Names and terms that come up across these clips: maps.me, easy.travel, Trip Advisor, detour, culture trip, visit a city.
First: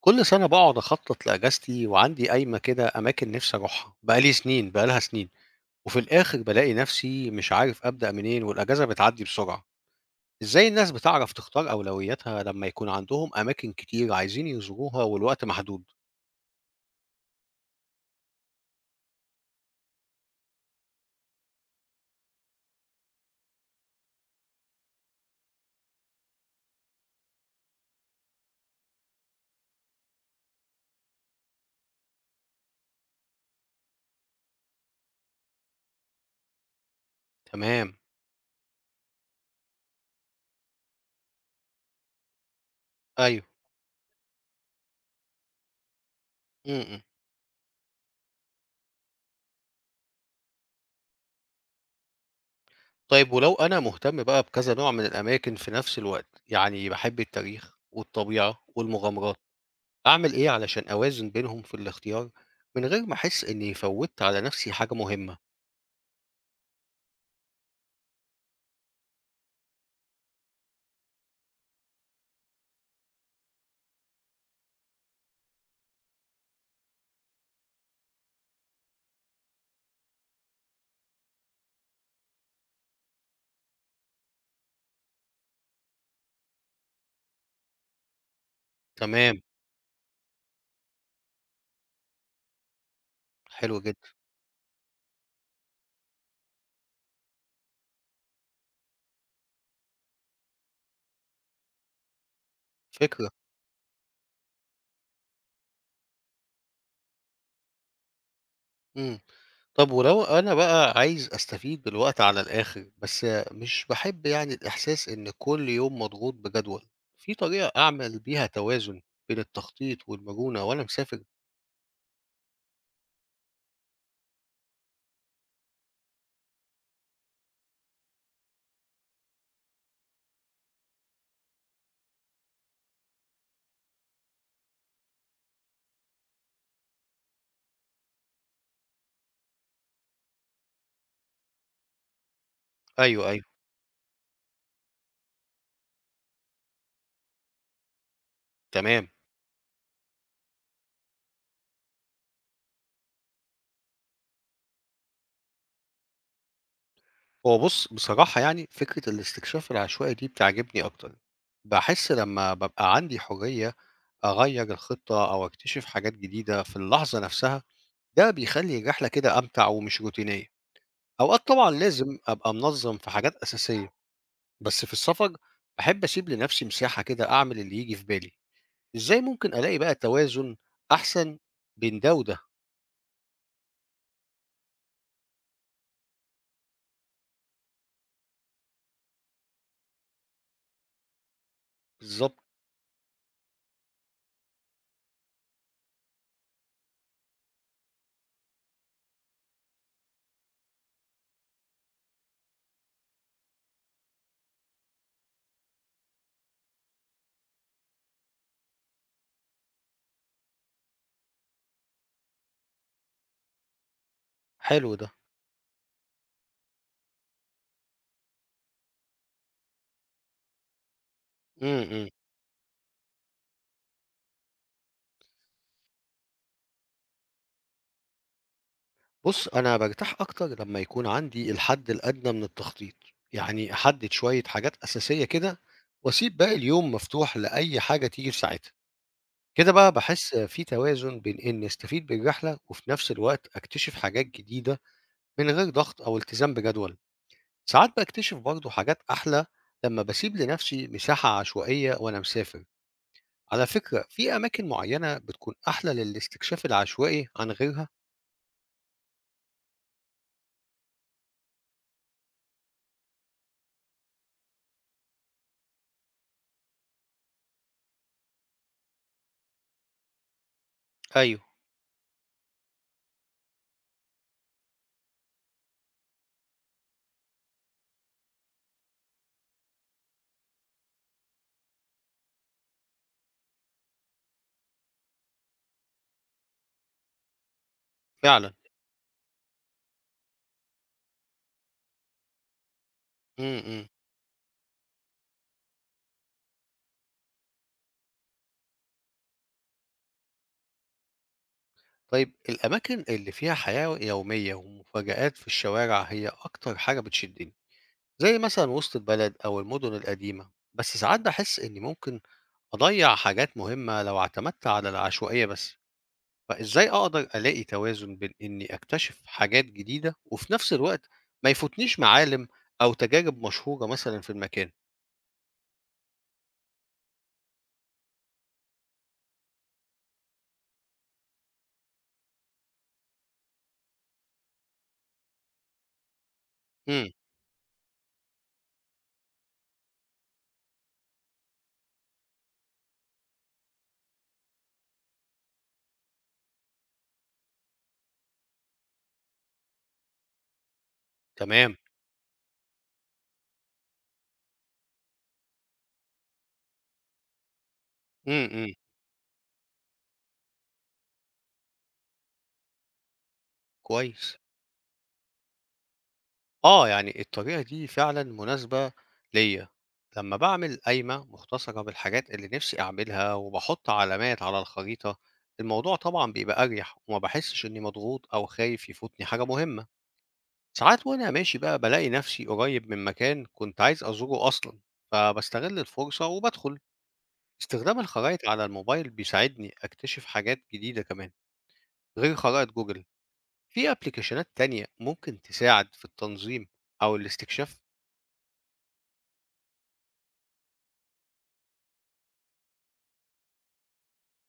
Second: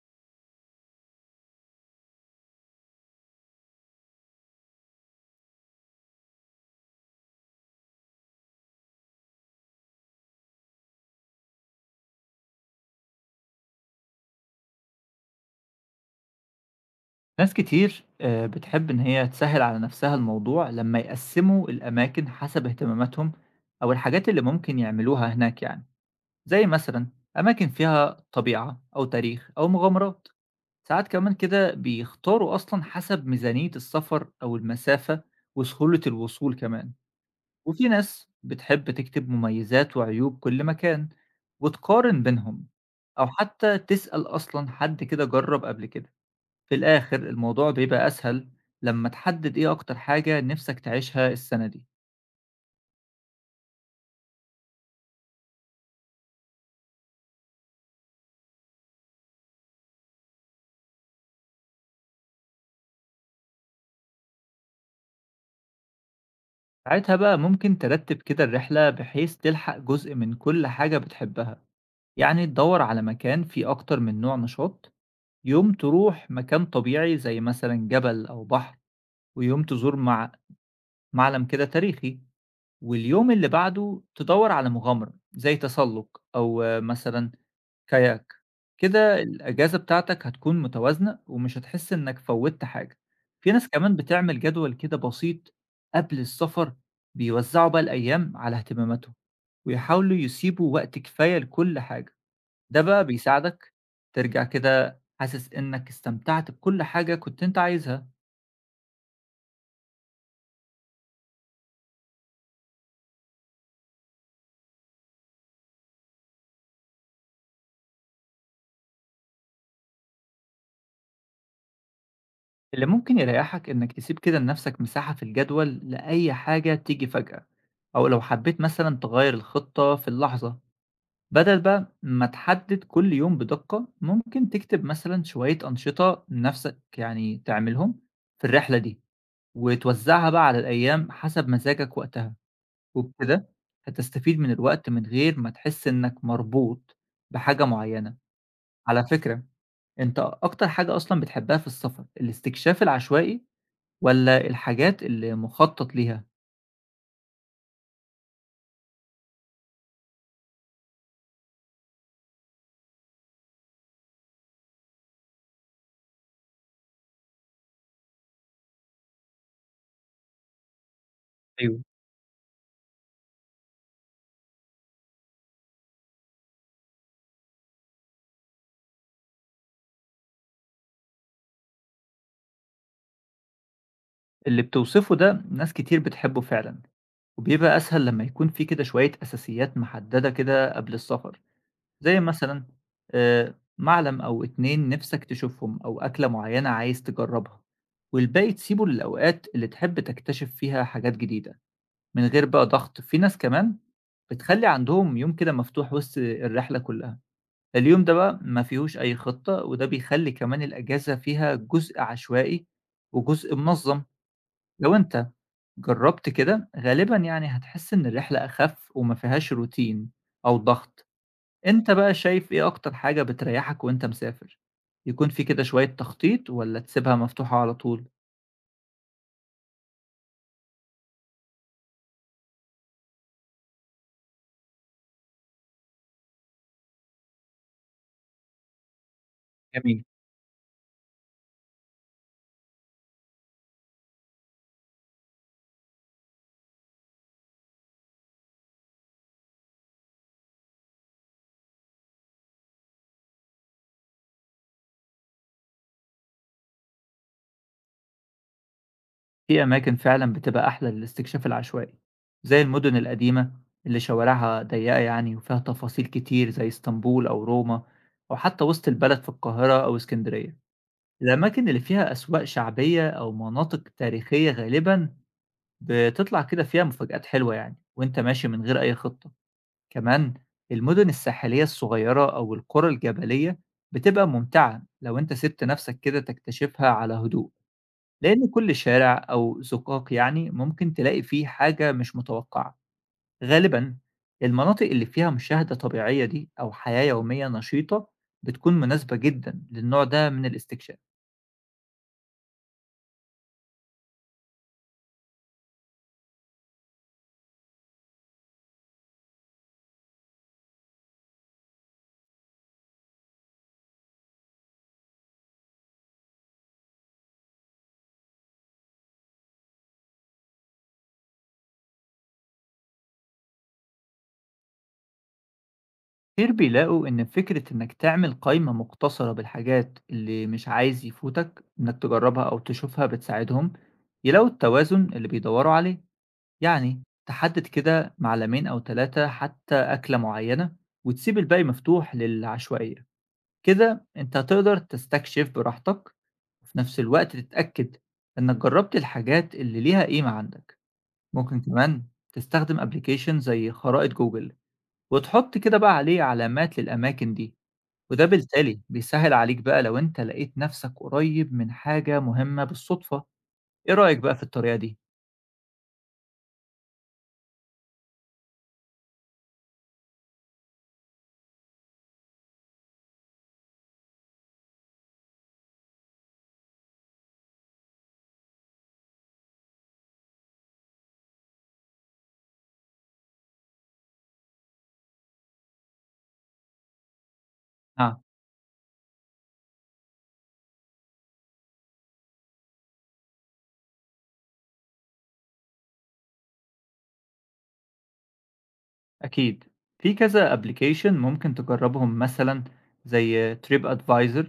كل سنة باقعد أخطط لأجازتي وعندي قايمة كده أماكن نفسي أروحها، بقالي سنين بقالها سنين، وفي الآخر بالاقي نفسي مش عارف أبدأ منين والأجازة بتعدي بسرعة، إزاي الناس بتعرف تختار أولوياتها لما يكون عندهم أماكن كتير عايزين يزوروها والوقت محدود؟ ناس كتير بتحب إن هي تسهل على نفسها الموضوع لما يقسموا الأماكن حسب اهتماماتهم أو الحاجات اللي ممكن يعملوها هناك يعني، زي مثلا أماكن فيها طبيعة أو تاريخ أو مغامرات. ساعات كمان كده بيختاروا أصلا حسب ميزانية السفر أو المسافة وسهولة الوصول كمان. وفي تمام، ناس بتحب تكتب مميزات وعيوب كل مكان وتقارن بينهم، أو أيوه، حتى تسأل أصلا حد كده جرب قبل كده. إمم، في إمم. الآخر الموضوع بيبقى أسهل لما تحدد إيه أكتر حاجة نفسك تعيشها السنة دي. طيب ولو أنا مهتم بقى بكذا نوع من الأماكن في نفس الوقت، يعني باحب التاريخ والطبيعة والمغامرات، أعمل إيه علشان أوازن بينهم في الاختيار من غير ما أحس إني فوّتّ على نفسي حاجة مهمة؟ ساعتها بقى ممكن ترتب كده الرحلة بحيث تلحق جزء من كل حاجة بتحبها، يعني تدور على مكان فيه أكتر من نوع نشاط. يوم تروح مكان طبيعي زي مثلا جبل أو بحر، ويوم تزور معلم كده تاريخي، واليوم اللي بعده تدور على مغامرة زي تسلق أو مثلا كاياك. كده تمام. الأجازة بتاعتك هتكون متوازنة ومش هتحس إنك فوّتّ حاجة. في ناس حلو كمان جدًا، بتعمل جدول كده بسيط قبل السفر، بيوزّعوا بقى الأيام على اهتماماتهم، ويحاولوا يسيبوا وقت كفاية لكل حاجة. ده بقى فكرة، بيساعدك ترجع كده حاسس إنك استمتعت بكل حاجة كنت أنت عايزها. إمم، طب ولو أنا بقى عايز أستفيد بالوقت على الآخر، بس مش باحب يعني الإحساس إن كل يوم مضغوط بجدول، في طريقة أعمل بيها توازن بين التخطيط والمرونة وأنا مسافر؟ اللي ممكن يريّحك إنك تسيب كده لنفسك مساحة في الجدول لأي حاجة تيجي فجأة، أو لو حبيت مثلًا تغيّر الخطة في اللحظة. بدل بقى ما تحدد كل يوم بدقة، ممكن تكتب مثلا شوية أنشطة نفسك يعني تعملهم في الرحلة دي، وتوزعها بقى على الأيام حسب مزاجك وقتها. أيوه، أيوه، وبكده هتستفيد من الوقت من غير ما تحس إنك مربوط بحاجة معينة. على تمام، فكرة، أنت أكتر حاجة أصلا بتحبها في السفر الاستكشاف العشوائي ولا الحاجات اللي مخطط ليها؟ هو بُص بصراحة يعني فكرة الاستكشاف العشوائي دي بتعجبني أكتر، باحس لمّا بابقى عندي حرية أغيّر الخطة أو أكتشف حاجات جديدة في اللحظة نفسها، ده بيخلّي الرحلة كده أمتع ومش روتينية. أوقات طبعًا ايوه، لازم أبقى منظّم في حاجات أساسية، بس في السفر باحب أسيب لنفسي مساحة كده أعمل اللي ييجي في بالي. إزاي ممكن ألاقي بقى توازن أحسن بين ده وده؟ اللي بتوصفه ده ناس كتير بتحبه فعلا، وبيبقى أسهل لما يكون في كده شوية أساسيات محددة كده قبل السفر. زي بالضبط، مثلا معلم أو اتنين نفسك تشوفهم أو أكلة معينة عايز تجربها، والباقي تسيبه للأوقات اللي تحب تكتشف فيها حاجات جديدة من غير بقى ضغط. في ناس كمان بتخلي عندهم يوم كده مفتوح وسط الرحلة كلها، اليوم ده بقى ما فيهوش أي خطة، وده بيخلي كمان الأجازة فيها جزء عشوائي وجزء منظم. حلو لو ده. أنت جرّبت كده، غالبًا يعني هتحس إن الرحلة أخف وما فيهاش روتين أو ضغط. إمم، أنت إمم. بقى شايف إيه أكتر حاجة بتريّحك وأنت مسافر؟ يكون في كده شوية تخطيط والّا تسيبها مفتوحة على طول؟ بُص، أنا بارتاح أكتر لمّا يكون عندي الحد الأدنى من التخطيط، يعني أحدد شوية حاجات أساسية كده وأسيب باقي اليوم مفتوح لأي حاجة تيجي في ساعتها. كده بقى جميل. باحس في توازن بين إني أستفيد بالرحلة وفي نفس الوقت أكتشف حاجات جديدة من غير ضغط أو التزام بجدول. ساعات باكتشف برضه حاجات أحلى لما باسيب لنفسي مساحة عشوائية وأنا مسافر، على فكرة في أماكن معينة بتكون أحلى للاستكشاف العشوائي عن غيرها؟ في أماكن فعلًا بتبقى أحلى للاستكشاف العشوائي، زي المدن القديمة اللي شوارعها ضيّقة يعني وفيها تفاصيل كتير، زي اسطنبول أو روما، أو حتى وسط البلد في القاهرة أو إسكندرية. أيوه الأماكن اللي فيها أسواق شعبية أو مناطق تاريخية غالبًا بتطلع كده فيها مفاجآت حلوة يعني وأنت ماشي من غير أي خطة. كمان المدن الساحلية الصغيرة أو القرى الجبلية بتبقى ممتعة لو أنت سِبت نفسك كده تكتشفها على هدوء، لأن فعلا كل شارع أو زقاق يعني ممكن تلاقي فيه حاجة مش متوقعة. أمم. غالبًا المناطق اللي فيها مشاهدة طبيعية دي أو حياة يومية نشيطة بتكون مناسبة جدًا للنوع ده من الاستكشاف. طيب الأماكن اللي فيها حياة يومية ومفاجآت في الشوارع هي أكتر حاجة بتشدني، زي مثلا وسط البلد أو المدن القديمة، بس ساعات بحس إني ممكن أضيع حاجات مهمة لو اعتمدت على العشوائية بس. فإزاي أقدر ألاقي توازن بين إني أكتشف حاجات جديدة وفي نفس الوقت ما يفوتنيش معالم أو تجارب مشهورة مثلًا في المكان؟ كتير بيلاقوا إن فكرة إنك تعمل قائمة مقتصرة بالحاجات اللي مش عايز يفوتك إنك تجربها أو تشوفها بتساعدهم يلاقوا التوازن اللي بيدوروا عليه. يعني إمم، تحدد كده معلمين أو ثلاثة، حتى أكلة معينة، وتسيب الباقي مفتوح للعشوائية. كده أنت هتقدر تستكشف براحتك، وفي نفس الوقت تتأكد إنك جربت الحاجات اللي ليها قيمة عندك. ممكن تمام، كمان تستخدم أبليكيشن زي خرائط جوجل، وتحط كده بقى عليه علامات للأماكن دي، وده إمم، إمم، بالتالي بيسهل عليك بقى لو أنت لقيت نفسك قريب من حاجة مهمة بالصدفة. إيه رأيك بقى كويس. في الطريقة دي؟ آه، يعني الطريقة دي فعلًا مناسبة ليّا. لمّا باعمل قايمة مختصرة بالحاجات اللي نفسي أعملها وباحط علامات على الخريطة، الموضوع طبعًا بيبقى أريح وما باحسش إني مضغوط أو خايف يفوتني حاجة مهمة. ساعات وأنا ماشي بقى بالاقي نفسي قريب من مكان كنت عايز أزوره أصلا فبستغل الفرصة وبدخل استخدام آه الخرائط على الموبايل بيساعدني أكتشف حاجات جديدة كمان غير خرائط جوجل في أبليكيشنات تانية ممكن تساعد في التنظيم أو الاستكشاف أكيد، في كذا application ممكن تجربهم مثلًا زي Trip Advisor،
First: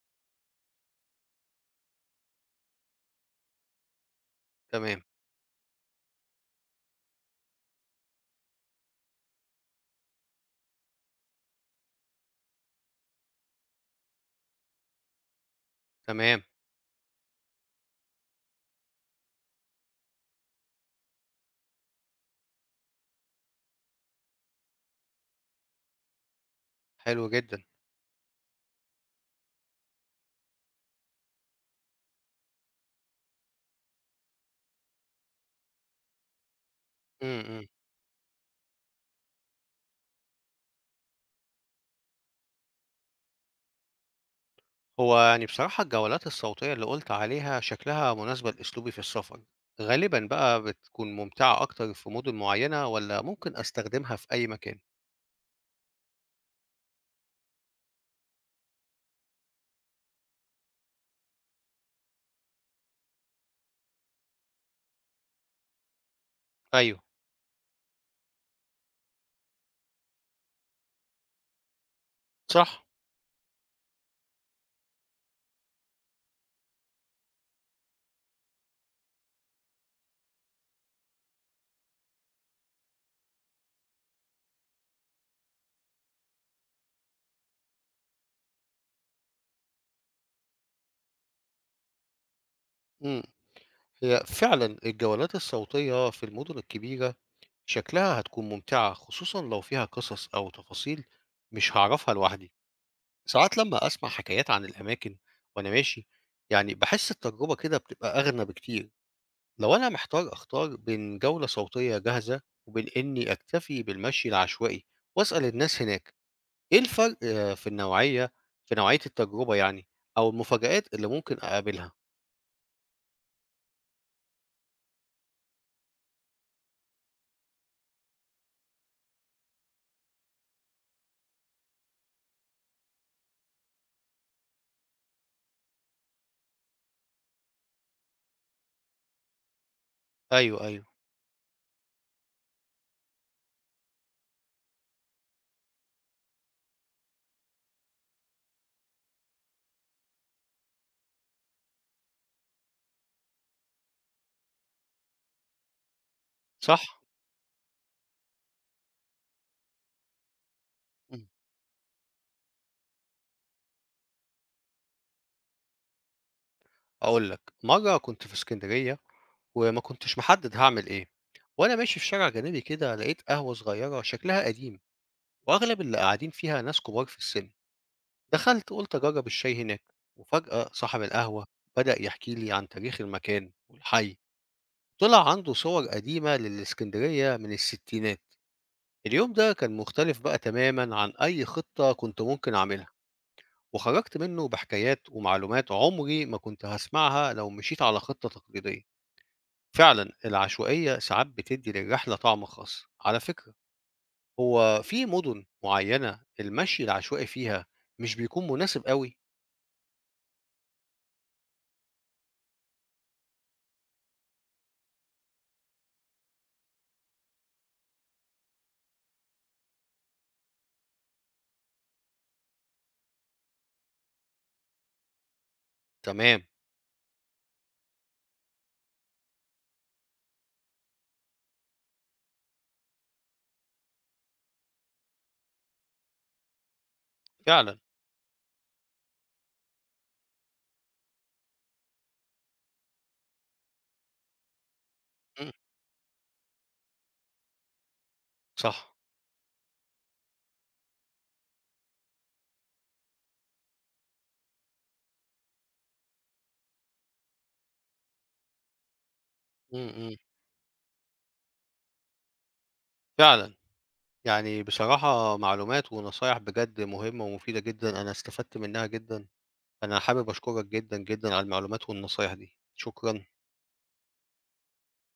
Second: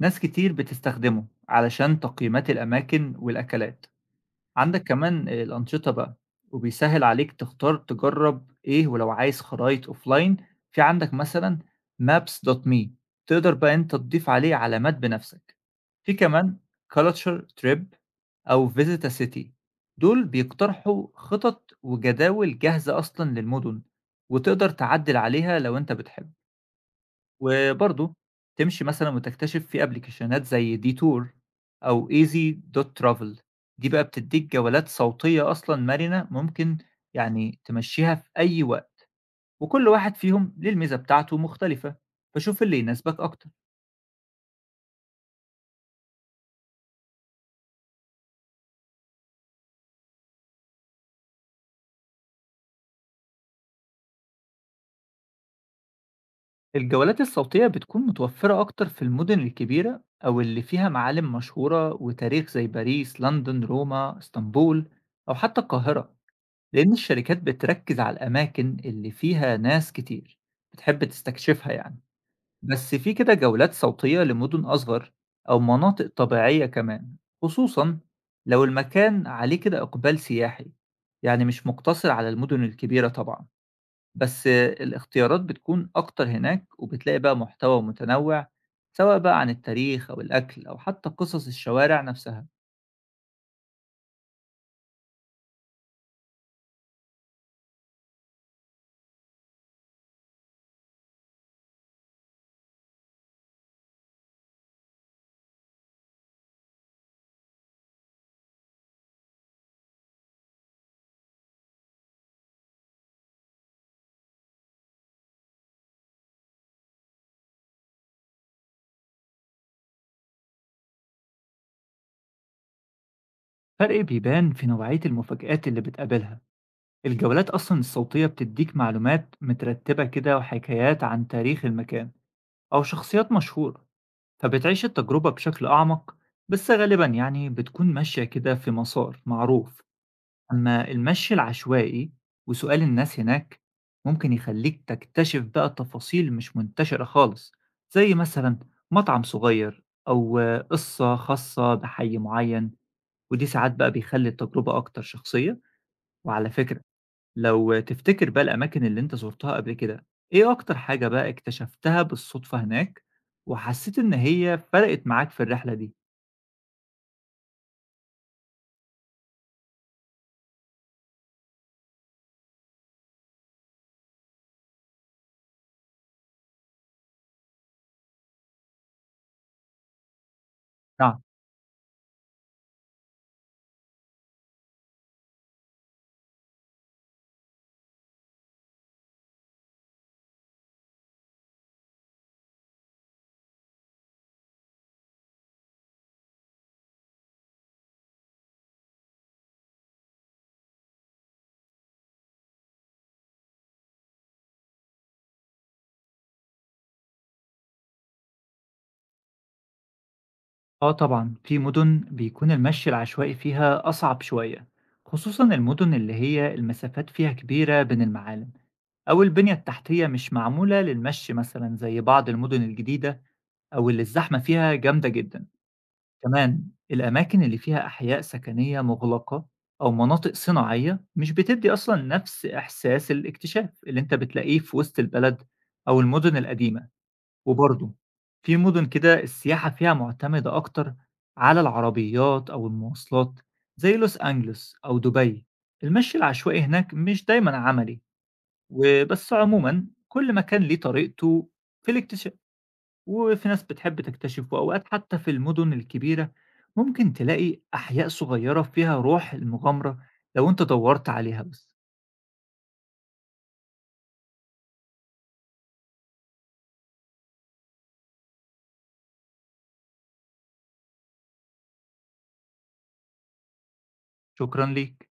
ناس كتير بتستخدمه علشان تقييمات الأماكن والأكلات. عندك تمام كمان الأنشطة بقى، وبيسهل عليك تختار تجرب إيه. ولو عايز خرايط أوفلاين، في عندك مثلا maps.me، تقدر بقى أنت تضيف عليه علامات بنفسك. في تمام كمان culture trip أو visit a city، دول بيقترحوا خطط وجداول جاهزة أصلا للمدن، وتقدر تعدل عليها لو أنت بتحب. حلو جدا وبرضه تمشي مثلًا وتكتشف في أبلكيشنات زي detour أو easy.travel، دي بقى بتدّيك جولات صوتية أصلًا مرنة، ممكن يعني م-م. تمشّيها في أي وقت. وكل واحد فيهم ليه الميزة بتاعته مختلفة، فشوف اللي يناسبك أكتر. هو يعني بصراحة الجولات الصوتية اللي قلت عليها شكلها مناسبة لأسلوبي في السفر غالبا بقى بتكون ممتعة أكتر في مدن معينة ولا ممكن أستخدمها في أي مكان الجولات الصوتية بتكون متوفرة أكتر في المدن الكبيرة أو اللي فيها معالم مشهورة وتاريخ، زي باريس، لندن، روما، اسطنبول، أو حتى القاهرة. لأن أيوه الشركات بتركز على الأماكن اللي فيها ناس كتير بتحب تستكشفها يعني. صح بس في كده جولات صوتية لمدن أصغر أو مناطق طبيعية كمان، خصوصا لو المكان عليه كده إقبال سياحي. يعني مش مقتصر على المدن الكبيرة طبعا، بس الاختيارات بتكون أكتر هناك، وبتلاقي بقى محتوى متنوع، سواء بقى عن التاريخ أو الأكل أو حتى قصص الشوارع نفسها. إمم، هي فعلًا الجولات الصوتية في المدن الكبيرة شكلها هتكون ممتعة، خصوصًا لو فيها قصص أو تفاصيل مش هاعرفها لوحدي. ساعات لمّا أسمع حكايات عن الأماكن وأنا ماشي، يعني باحس التجربة كده بتبقى أغنى بكتير. لو أنا محتار أختار بين جولة صوتية جاهزة وبين إني أكتفي بالمشي العشوائي وأسأل الناس هناك، إيه الفرق في نوعية التجربة يعني أو المفاجآت اللي ممكن أقابلها؟ فرق بيبان في نوعية المفاجآت اللي بتقابلها. الجولات أصلا الصوتية بتديك معلومات مترتبة كده وحكايات عن تاريخ المكان أو شخصيات مشهورة، فبتعيش التجربة بشكل أعمق، بس غالبا يعني بتكون ماشية كده في مسار معروف. أيوه، أيوه، أما المشي العشوائي وسؤال الناس هناك، ممكن يخليك تكتشف بقى تفاصيل مش منتشرة خالص، زي مثلا مطعم صغير أو قصة خاصة بحي معين، ودي ساعات بقى بيخلي التجربة أكتر شخصية. وعلى صح. فكرة، لو تفتكر بقى الأماكن اللي أنت زُرتها قبل كده، إيه أكتر حاجة بقى اكتشفتها بالصدفة هناك، وحسّيت إن هي فرقِت معاك في الرحلة دي؟ أقول لك مرة كنت في اسكندرية وما كنتش محدد هاعمل إيه وأنا ماشي في شارع جانبي كده لقيت قهوة صغيرة شكلها قديم وأغلب اللي قاعدين فيها ناس كبار في السن دخلت قلت أجرب الشاي هناك وفجأة صاحب نعم. القهوة بدأ يحكي لي عن تاريخ المكان والحي طلع عنده صور قديمة للإسكندرية من الستينات اليوم ده كان مختلف بقى تماما عن أي خطة كنت ممكن أعملها وخرجت منه بحكايات ومعلومات عمري ما كنت هسمعها لو مشيت على خطة تقليدية فعلًا العشوائية ساعات بتدّي للرحلة طعم خاص، على فكرة هو في مدن معيّنة المشي العشوائي فيها مش بيكون مناسب أوي؟ آه طبعًا، في مُدن بيكون المشي العشوائي فيها أصعب شوية، خصوصًا المُدن اللي هي المسافات فيها كبيرة بين المعالم، أو البنية التحتية مش معمولة للمشي مثلًا زي بعض المُدن الجديدة أو اللي الزحمة فيها جامدة جدًا. تمام، كمان الأماكن اللي فيها أحياء سكنية مغلقة أو مناطق صناعية مش بتدي أصلا نفس إحساس الاكتشاف اللي أنت بتلاقيه في وسط البلد أو المدن القديمة. فعلًا، وبرضه في مدن كده السياحة فيها معتمدة أكتر على العربيات أو المواصلات، زي لوس أنجلوس أو دبي. إمم، المشي العشوائي هناك مش دايما عملي. صح، وبس عموما كل مكان ليه طريقته في الاكتشاف، وفي ناس بتحب تكتشف، وأوقات حتى في المدن الكبيرة ممكن تلاقي أحياء صغيرة فيها روح إمم، المغامرة إمم، لو أنت دورت عليها بس. فعلًا، يعني بصراحة معلومات ونصايح بجد مهمة ومفيدة جدًا، أنا استفدت منها جدًا، أنا حابب أشكرك جدًا، جدًا على المعلومات والنصايح دي، شكرًا. شكرا ليك.